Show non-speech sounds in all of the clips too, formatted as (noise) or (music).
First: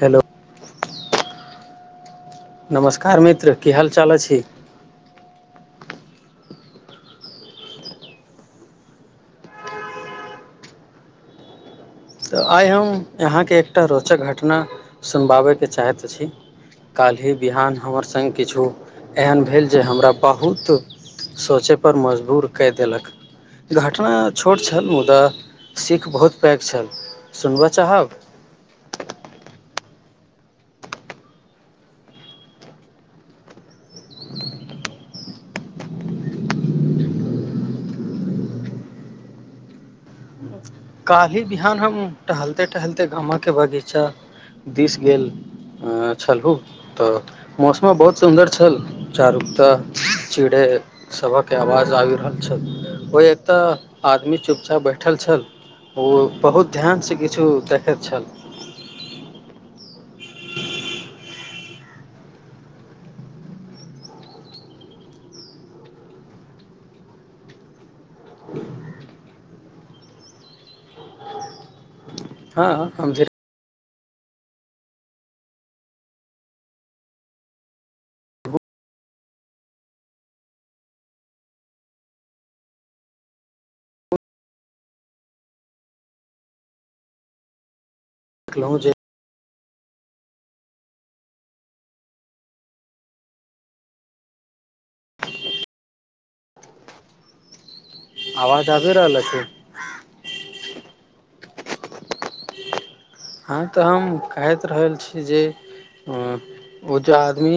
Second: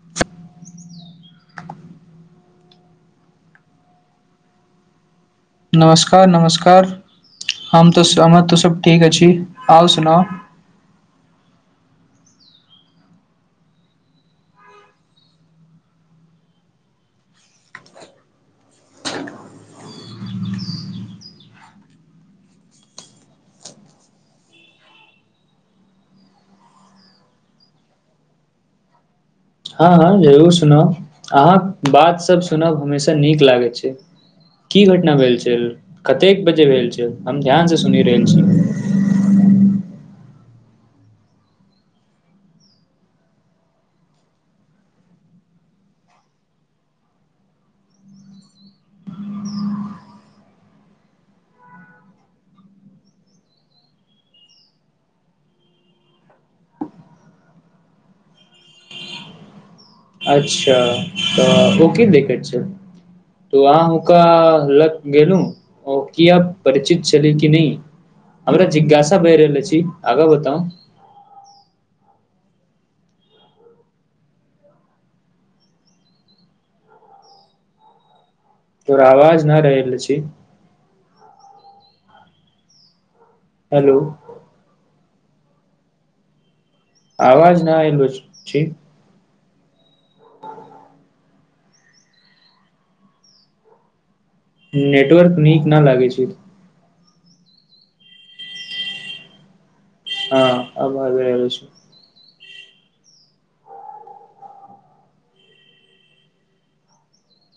Hello. (unintelligible) नमस्कार मित्र की हाल चाल अछि। नमस्कार नमस्कार हम तऽ हमर तऽ सब ठीक अछि आउ सुनाउ। तऽ आइ हम अहाँके एकटा रोचक घटना सुनवाबयके चाहैत अछी। काल्हि बिहान हमर सङ्ग किछो एहन भेल जे हमरा बहुत। सोचय पर मजबूर कऽ देलक। घटना छोट छल मुदा सीख बहुत पैघ छल। सुनबऽ चाहब। हँ हँ जरूर सुनब अहाँ बातसभ सुनब हमेशा नीक लागैत छै। की घटना भेल छल कतेक बजे भेल छल हम ध्यान से सुनि रहल छी। काल्हिी बिहान हम टहलते टहलते गामा के बगीचा दिस गेल। अ छलहू तऽ मौसमो बहुत सुन्दर छल चारुक तऽ चिड़ै। सभक आवाज आबि रहल छल ओहि एक तऽ आदमी चुपचाप बैठल छल। ओ बहुत ध्यानसँ किछु देखैत छल। अच्छा तऽ ओ की देखैत छल तो अहाँ हुनका लऽ गेलू। ओ किया परिचित छले कि नहि। हमरा जिज्ञासा बहि रहल अछि आगाँ बताउ। हँ। हम फेर तोहर आवाज नहि रहल अछी। हेलो। आवाज नहि आयल अछि देखलहुँ जे। नेटवर्क नीक नऽ लागे छै। आवाज आबि रहल अछि हँ आवाज ऐल छो हँ तऽ हम कहैत रहल छी जे ओ जे आदमी।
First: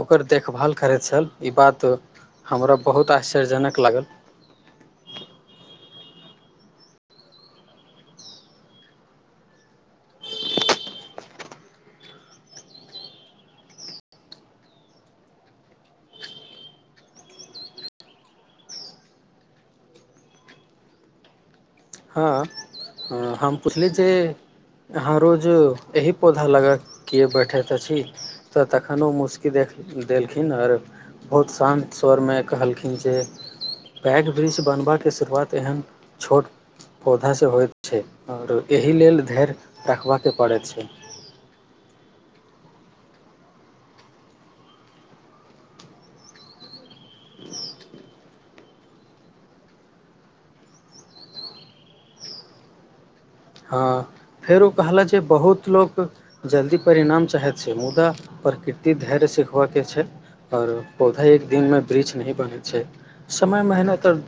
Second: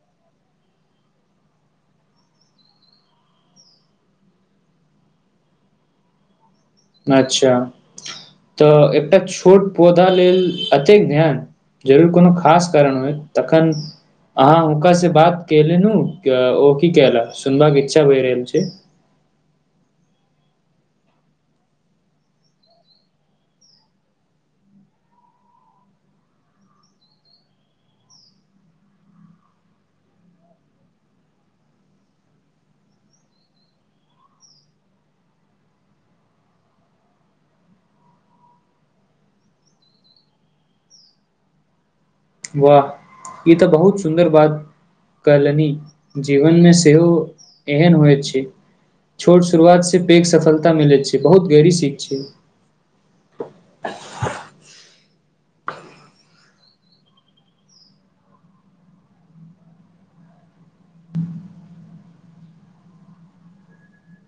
ओकर देखभाल करैत छल ई बात। हमरा बहुत आश्चर्यजनक लागल। अच्छा तऽ एकटा छोट पौधा लेल एतेक ध्यान। जरूर कोनो खास कारण होए तखन। अहाँ हुनका सऽ बात कले नु ओ की कल सुनबाका के इच्छा भहि रहल छैय। हँ हम पुछली जे हऽ रोज एहि पौधा लगा केँ किया बैठैत अछि। तऽ तखनो उऽ मुशकी देख देलखिन आर। बहुत शान्त स्वर में कहलखिन जे। बैट ब्रिज बनबबा केँ शुरुआत एहन छोट पौधा स होइत छै और एहि लेल धैर्य रखबा केँ पड़ै छैय। वाह ई तऽ बहुत सुन्दर बात कहलनी जीवन में सेहो एहन होइ छैय। छोट शुरुआत से पैघ सफलता मिलैत छै बहुत गहरी सीख छैय। हँ फेर ओ कहला जे बहुत लोक जल्दी परिणाम चाहैत छैय मुदा प्रकृति धैर्य सिखबा केँ छैय। औरो पौधा एक दिन में वृक्ष नहीं बनै छै समय मेहनत और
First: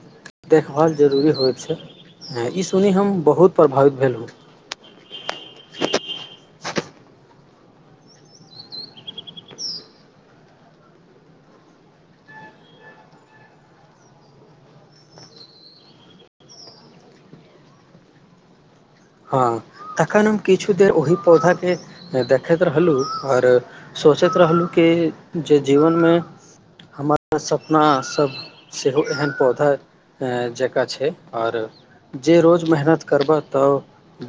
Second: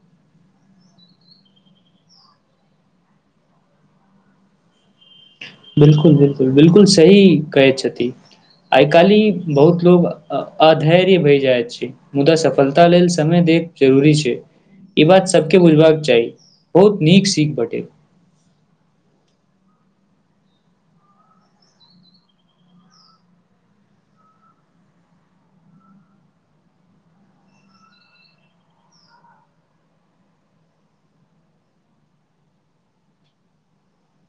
देखभाल जरूरी होइ छैय ई सुनी हम बहुत प्रभावित भेलहुँ बिल्कुल बिल्कुल बिल्कुल सही कहै छथि। आइ काल्हि बहुत लोक अधैर्य भै जाइ अछी मुदा सफलता लेल समय देब जरूरी छै। ई बात सब केँ बुझबाक चाही बहुत नीक सीख भेटे हँ तखन हम किछु देर ओहि पौधा केँ देखैत रहलूँ और सोचैत रहलुँ कि जे जीवन में हमर सपना सब सेहो एहन पौधा जकाँ छै और जे रोज मेहनत करबा तऽ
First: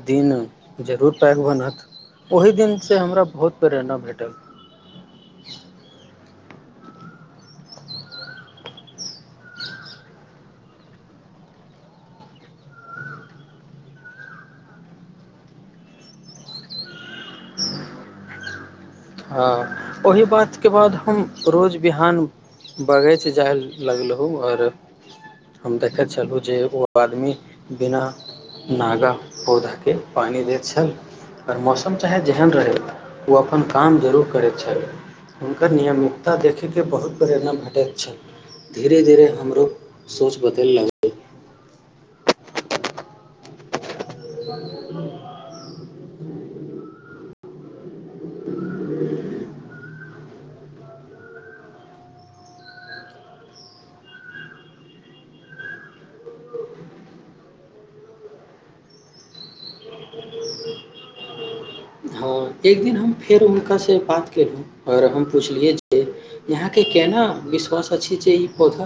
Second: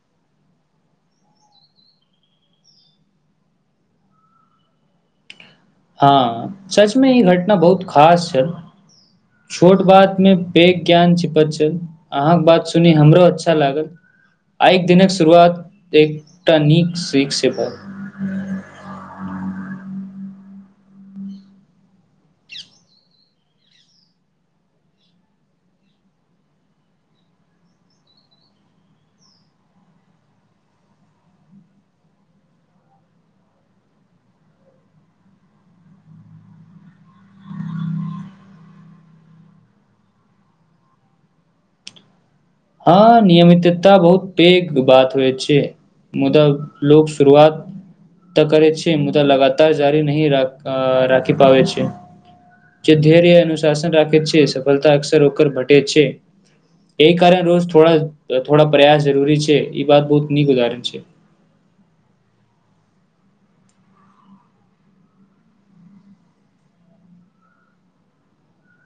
दिन जरूर पैघ बनत ओहि दिन से हमरा बहुत प्रेरणा भेटल हँ सच में ई घटना बहुत खास छैल। छोट बात में पेघ ज्ञान छिपल छल अहाँ कऽ बात सुनी हमरो अच्छा लागल आइ दिन कऽ शुरुआत एकटा नीक शीख सऽ भेल हऽ ओहि बात केँ बाद हम रोज बिहान बगैच जाय लगलहु और हम देखै छलहुँ जे ओ आदमी बिना नागा पौधा केँ पानी दै छल कर मौसम चाहे जेहन रहै ओ अपन काम जरूर करैत छल हुनकर नियमितता देखी केँ बहुत प्रेरणा भेटैत छल धीरे धीरे हमरो सोच बदेल लग हँ नियमितता बहुत पैघ बात होइ छै। मुदा लोक शुरुआत तऽ करे छै मुदा लगातार जारी नही राख राखि पाबे छैय। जे धैर्य अनुशासन रखे छै सफलता अकसर ओकर भेटे छै। एहि कारण रोज थोड़ा थोड़ा प्रयास जरूरी छै ई बात बहुत नीक उदरण छै। हँ एक दिन हम फेर हुनका स बात केलहुँ और हम पुछलियै जे यहाँ केँ केना विश्वास अछि जे ई पौधा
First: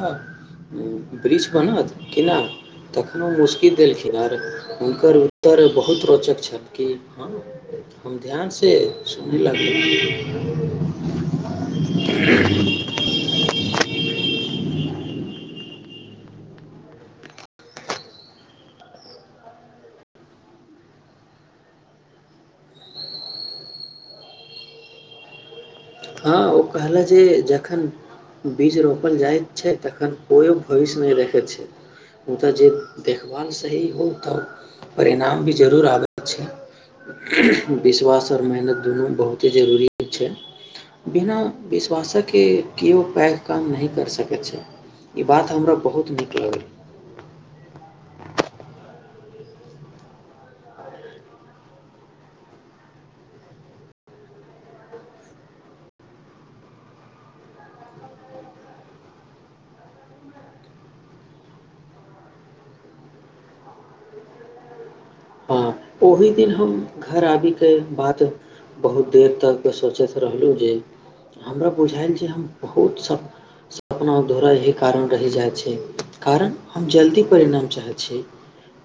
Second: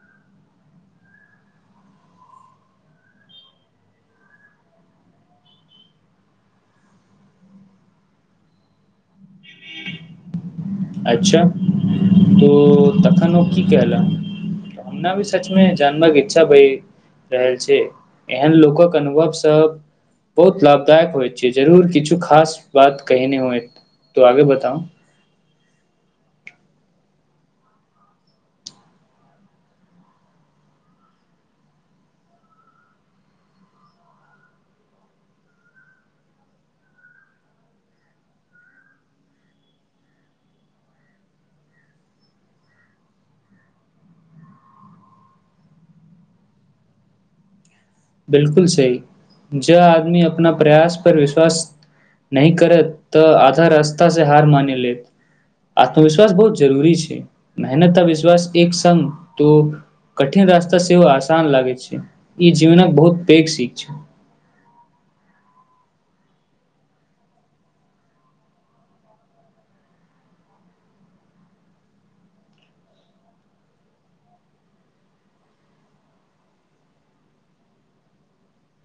उऽ वृक्ष बनत कि ना तखनो मुसकी देलखिन आर हुनकर उत्तर बहुत रोचक छल कि हऽ हम ध्यानसँ सु (unintelligible) अच्छा (inaudible) तो तखन ओ की केहला हमना भी सच में जानबा केँ इच्छा भै रहल छै एहन लोकक अनुभव सब बहुत लाभदायक होइ छै जरूर किछु खास बात कहने हुए तऽ आगे बताउ हँ ओ कहला जे जखन बीज रोपल जाइत छै तखन कोई भविष्य नहि रखैत छै हुनकर जे देखभाल सही हो तऽ परिणाम भी जरूर आबैत छैय। विश्वास आओर मेहनत दुनू बहुते जरूरी छैय बिना विश्वासकेके केओ पैघ काम नहि करि सकैत छैय। ई बात हमरा बहुत नीक लगल बिल्कुल सहि जे आदमी अपना प्रयास पर विश्वास नहि करत तऽ आधा रास्ता सऽ हार मान लेत आत्मविश्वास बहुत जरूरी छै मेहनत आ विश्वास एक संग तो कठिन रास्ता सेहो आसान लागैय छै ई जीवनक बहुत पैघ सीख छै हँ ओहि दिन हम घर आबि कऽ बात बहुत देर तक सोचैत रहलहुँ जे हमरा बुझायल जे हम बहुत सभ पना धोरा ई कारण रहि जाइ छै कारण हम जल्दी परिणाम चाहैत छी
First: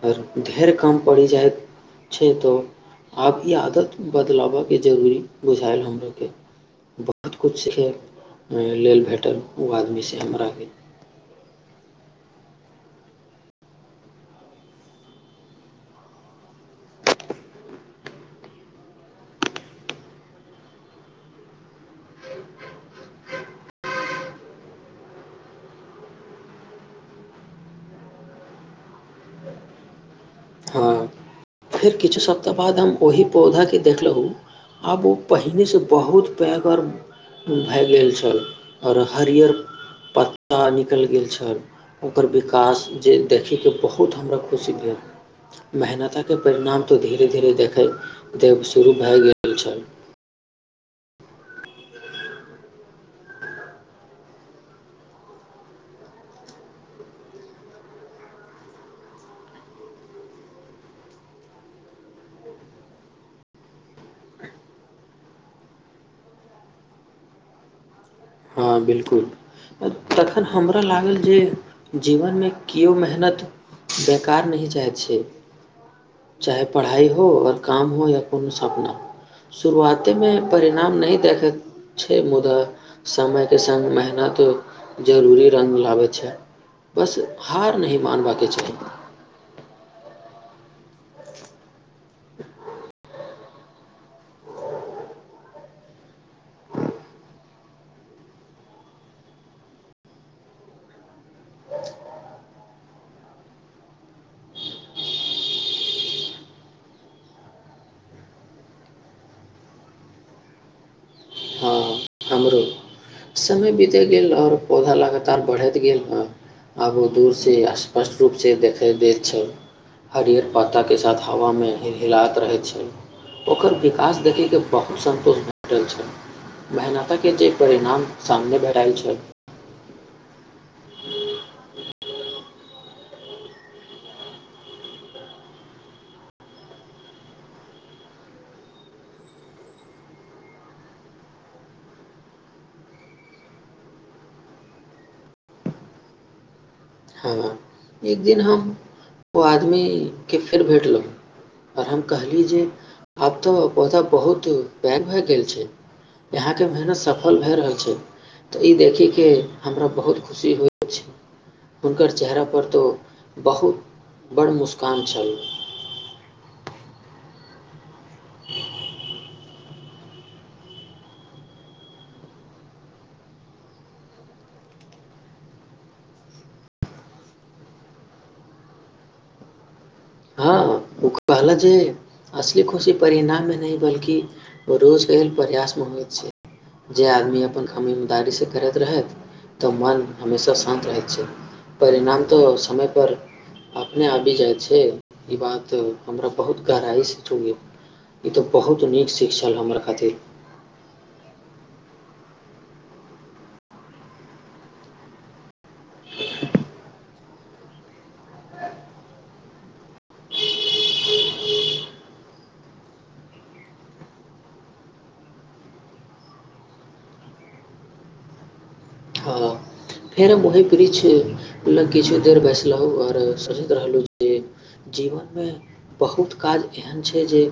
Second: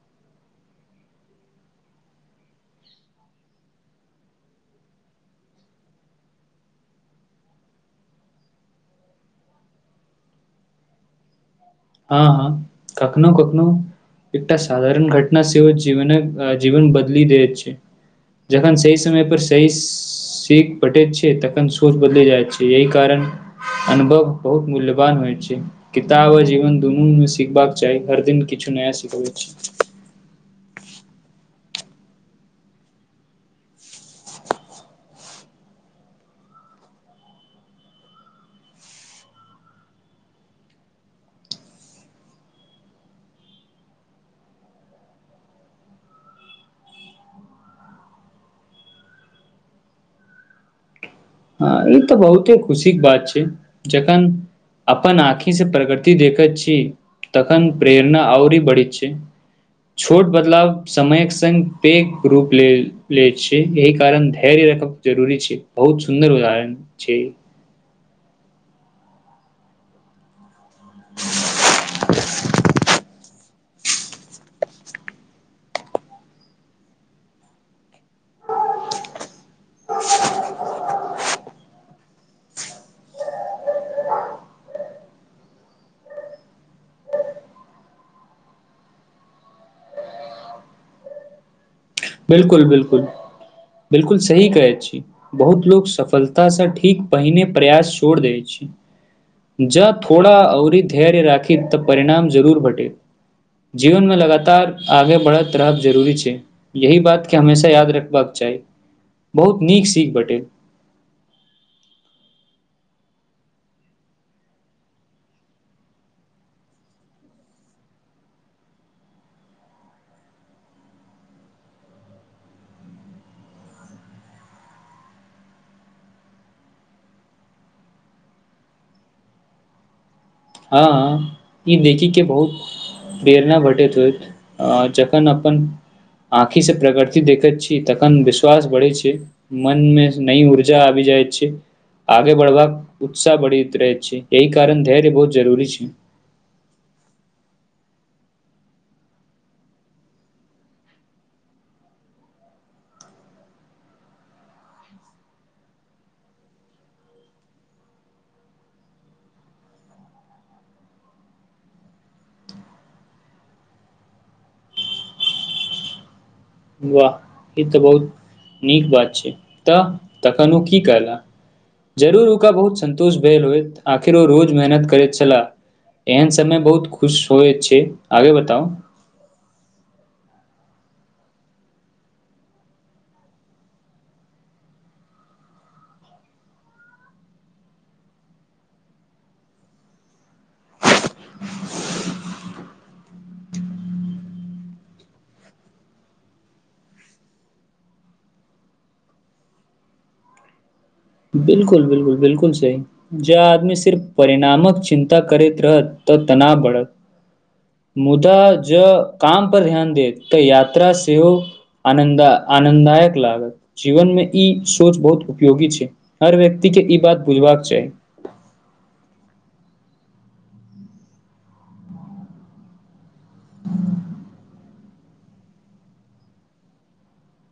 ओर धैर काम पड़ि जाय छै तऽ आब ई आदत बदलाबऽके जरूरी बुझायल हमरा के बहुत किछु सिखै लेल भेटल ओ आदमीसँ हमरा के हँ हँ कखनो कखनो एकटा साधारण घटना सेहो जीवनक अ जीवन बदली दे छै जखन सही समय पर सहीस सीख भेटे छै तखन सोच बदल जाइत छै यही कारण अनुभव बहुत मूल्यवान होइ छै किताब जीवन ज दुन्नु मे सिखबाक चाही हर दिन किछु नया सिखबै छै हँ फेर किछु सप्ताह बाद हम ओहि पौधाके देखलहुँ आब ओ पहिनेसँ बहुत पैघ और ओ भागि गेल छल ओर हरियर पत्ता निकलि गेल छल ओकर विकास जे देखैके बहुत हमर खुशी भेल मेहनतक के परिणाम तऽ धीरे धीरे देखे देत शुरू भए गेल छल हँ ई तऽ बहुते खुशीके बात छै जखन अपन आँखि सऽ प्रगति देखैत छी तखन प्रेरणा आओर ही बढ़ैत छै छोट बदलाव समयक संग पैघ रूप ले लै छै एहि कारण धैर्य जरूरी छै बहुत सुन्दर उदाहरण छै हँ बिल्कुल तखन हमरा लागल जे जीवनमे किओ मेहनत बेकार नहि जाइ छै चाहे पढ़ाई हो ओर काम हो या कोनो सपना शुरुआतेमे परिणाम नहि देखैत छै मुदा समय के संग मेहनत जरूरी रंग लाबे छै बस हार नहि मानबाके चाही बिल्कुल बिल्कुल बिल्कुल सही कहै छी बहुत लोक सफलतासँ ठीक पहिने प्रयास छोड़ दै छै जँ थोड़ा और धैर्य राखी तऽ परिणाम जरूर भेटे जीवनमे लगातार आगे बढ़ैत रहब जरूरी छै यही बातके हमेशा याद रखबाक चाही बहुत नीक सीख भेटे हँ हमरो समय बितै गेल ओर पौधा लगातार बढ़ैत गेल हँ आबो दूर से स्पष्ट रूपसँ देखै दै छै हरियर पाताके साथ हवामे हिल हिलायैत रहैत छै ओकर विकास देखयके बहुत सन्तोश भेटल छै मेहनता के जे परिणाम सामने भेठाइल छल हँ ई देखिक के बहुत प्रेरना भटैत होयत जखन अपन आँखि से प्रगृति देखैत छी तखन विश्वास बढ़ै छै मनमे नई ऊर्जा आबि जाइ छै आगे बढ़बाक उत्साह बढ़ैत रह छै एहि कारण धैर्य बहुत जरूरी छै हँ एक दिन हम ओ आदमीके फेर भेटलो ओर हम कहली जे आब तो पौधा बहुत पैग भए गेल छै यहाँके मेहनत सफल भाय रहल छै तऽ ई देखीयके हमरा बहुत खुशी होइत अछि हुनकर चेहरा पर तऽ बहुत बड़ मुस्कान छल वाह ई तऽ बहुत नीक बात छै तऽ तखन ओ की कहला जरूर हुनका बहुत सन्तोष भेल होइत आखिर ओ रोज मेहनत करैत छलाह एहन समय बहुत खुश होइत छै आगे बताउ हँँ ओ कहलक जे असली खुशी परिणाममे नहि बल्कि रोजके लेल प्रयासमे होइत छै जे आदमी अपन कामी इमनदारीसँ करैत रहत तऽ मन हमेशा शान्त रहैत छै परिणाम तऽ समय पर अपने आबि जाइ छै ई बात तऽ हमरा बहुत गहराइसँ चुनयो ई तऽ बहुत नीक शीख छल हमर खातिर बिल्कुल बिल्कुल बिल्कुल सही जे आदमी सिर्फ परिणामक चिन्ता करैत रहत तऽ तनाव बढ़त मुदा जँ काम पर ध्यान दे तऽ यात्रा सेहो आनन्द आनन्ददायक लागत जीवन मे ई सोच बहुत उपयोगी छै हर व्यक्ति के ई बात बुझबाक चाही हँ फेर हम ओही वृक्ष लग किछ देर बैसलहुँ ओर सोचैत रहलहुँ जे जीवनमे बहुत काज एहन छै जे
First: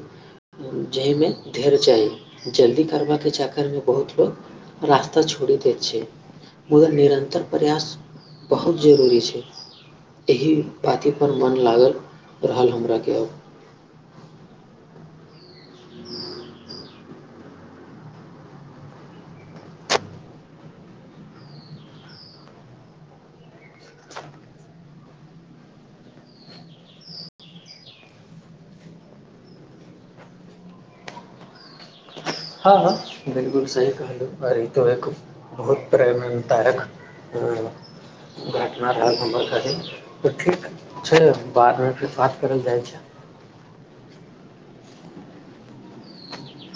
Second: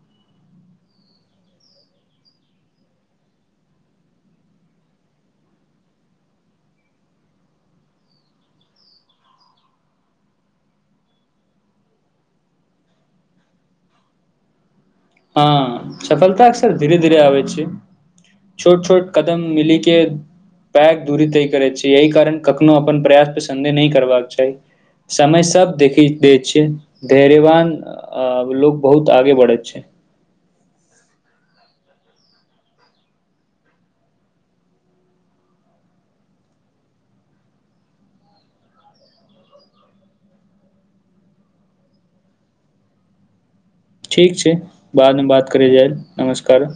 जाहिमे धैर्य चाही जल्दी करबाके चकरमे बहुत लोक रास्ता छोड़ी दे छै मुदा निर अतर प्रयास बहुत जरूरी छै एहि बाती पर मन लागल रहल हमराके अब हँ सफलता अक्सर धीरे धीरे आबै छै छोट छोट कदम मिली के पैघ दूरी तय करैत छै यही कारण कखनो अपन प्रयास पे सन्देह नहि करबाक चाही समय सब देखि दै छै धैर्यवान आब लोग बहुत आगे बढ़ैत छै हँ बिल्कुल सही कहलू आओर ई तऽ एक बहुत प्रेम तारक हँ घटना रहल हमर अभी तऽ ठीक छै बादमे फेर बात करल जाइ छी ठीक छै बादमे बात करै जाइब नमस्कार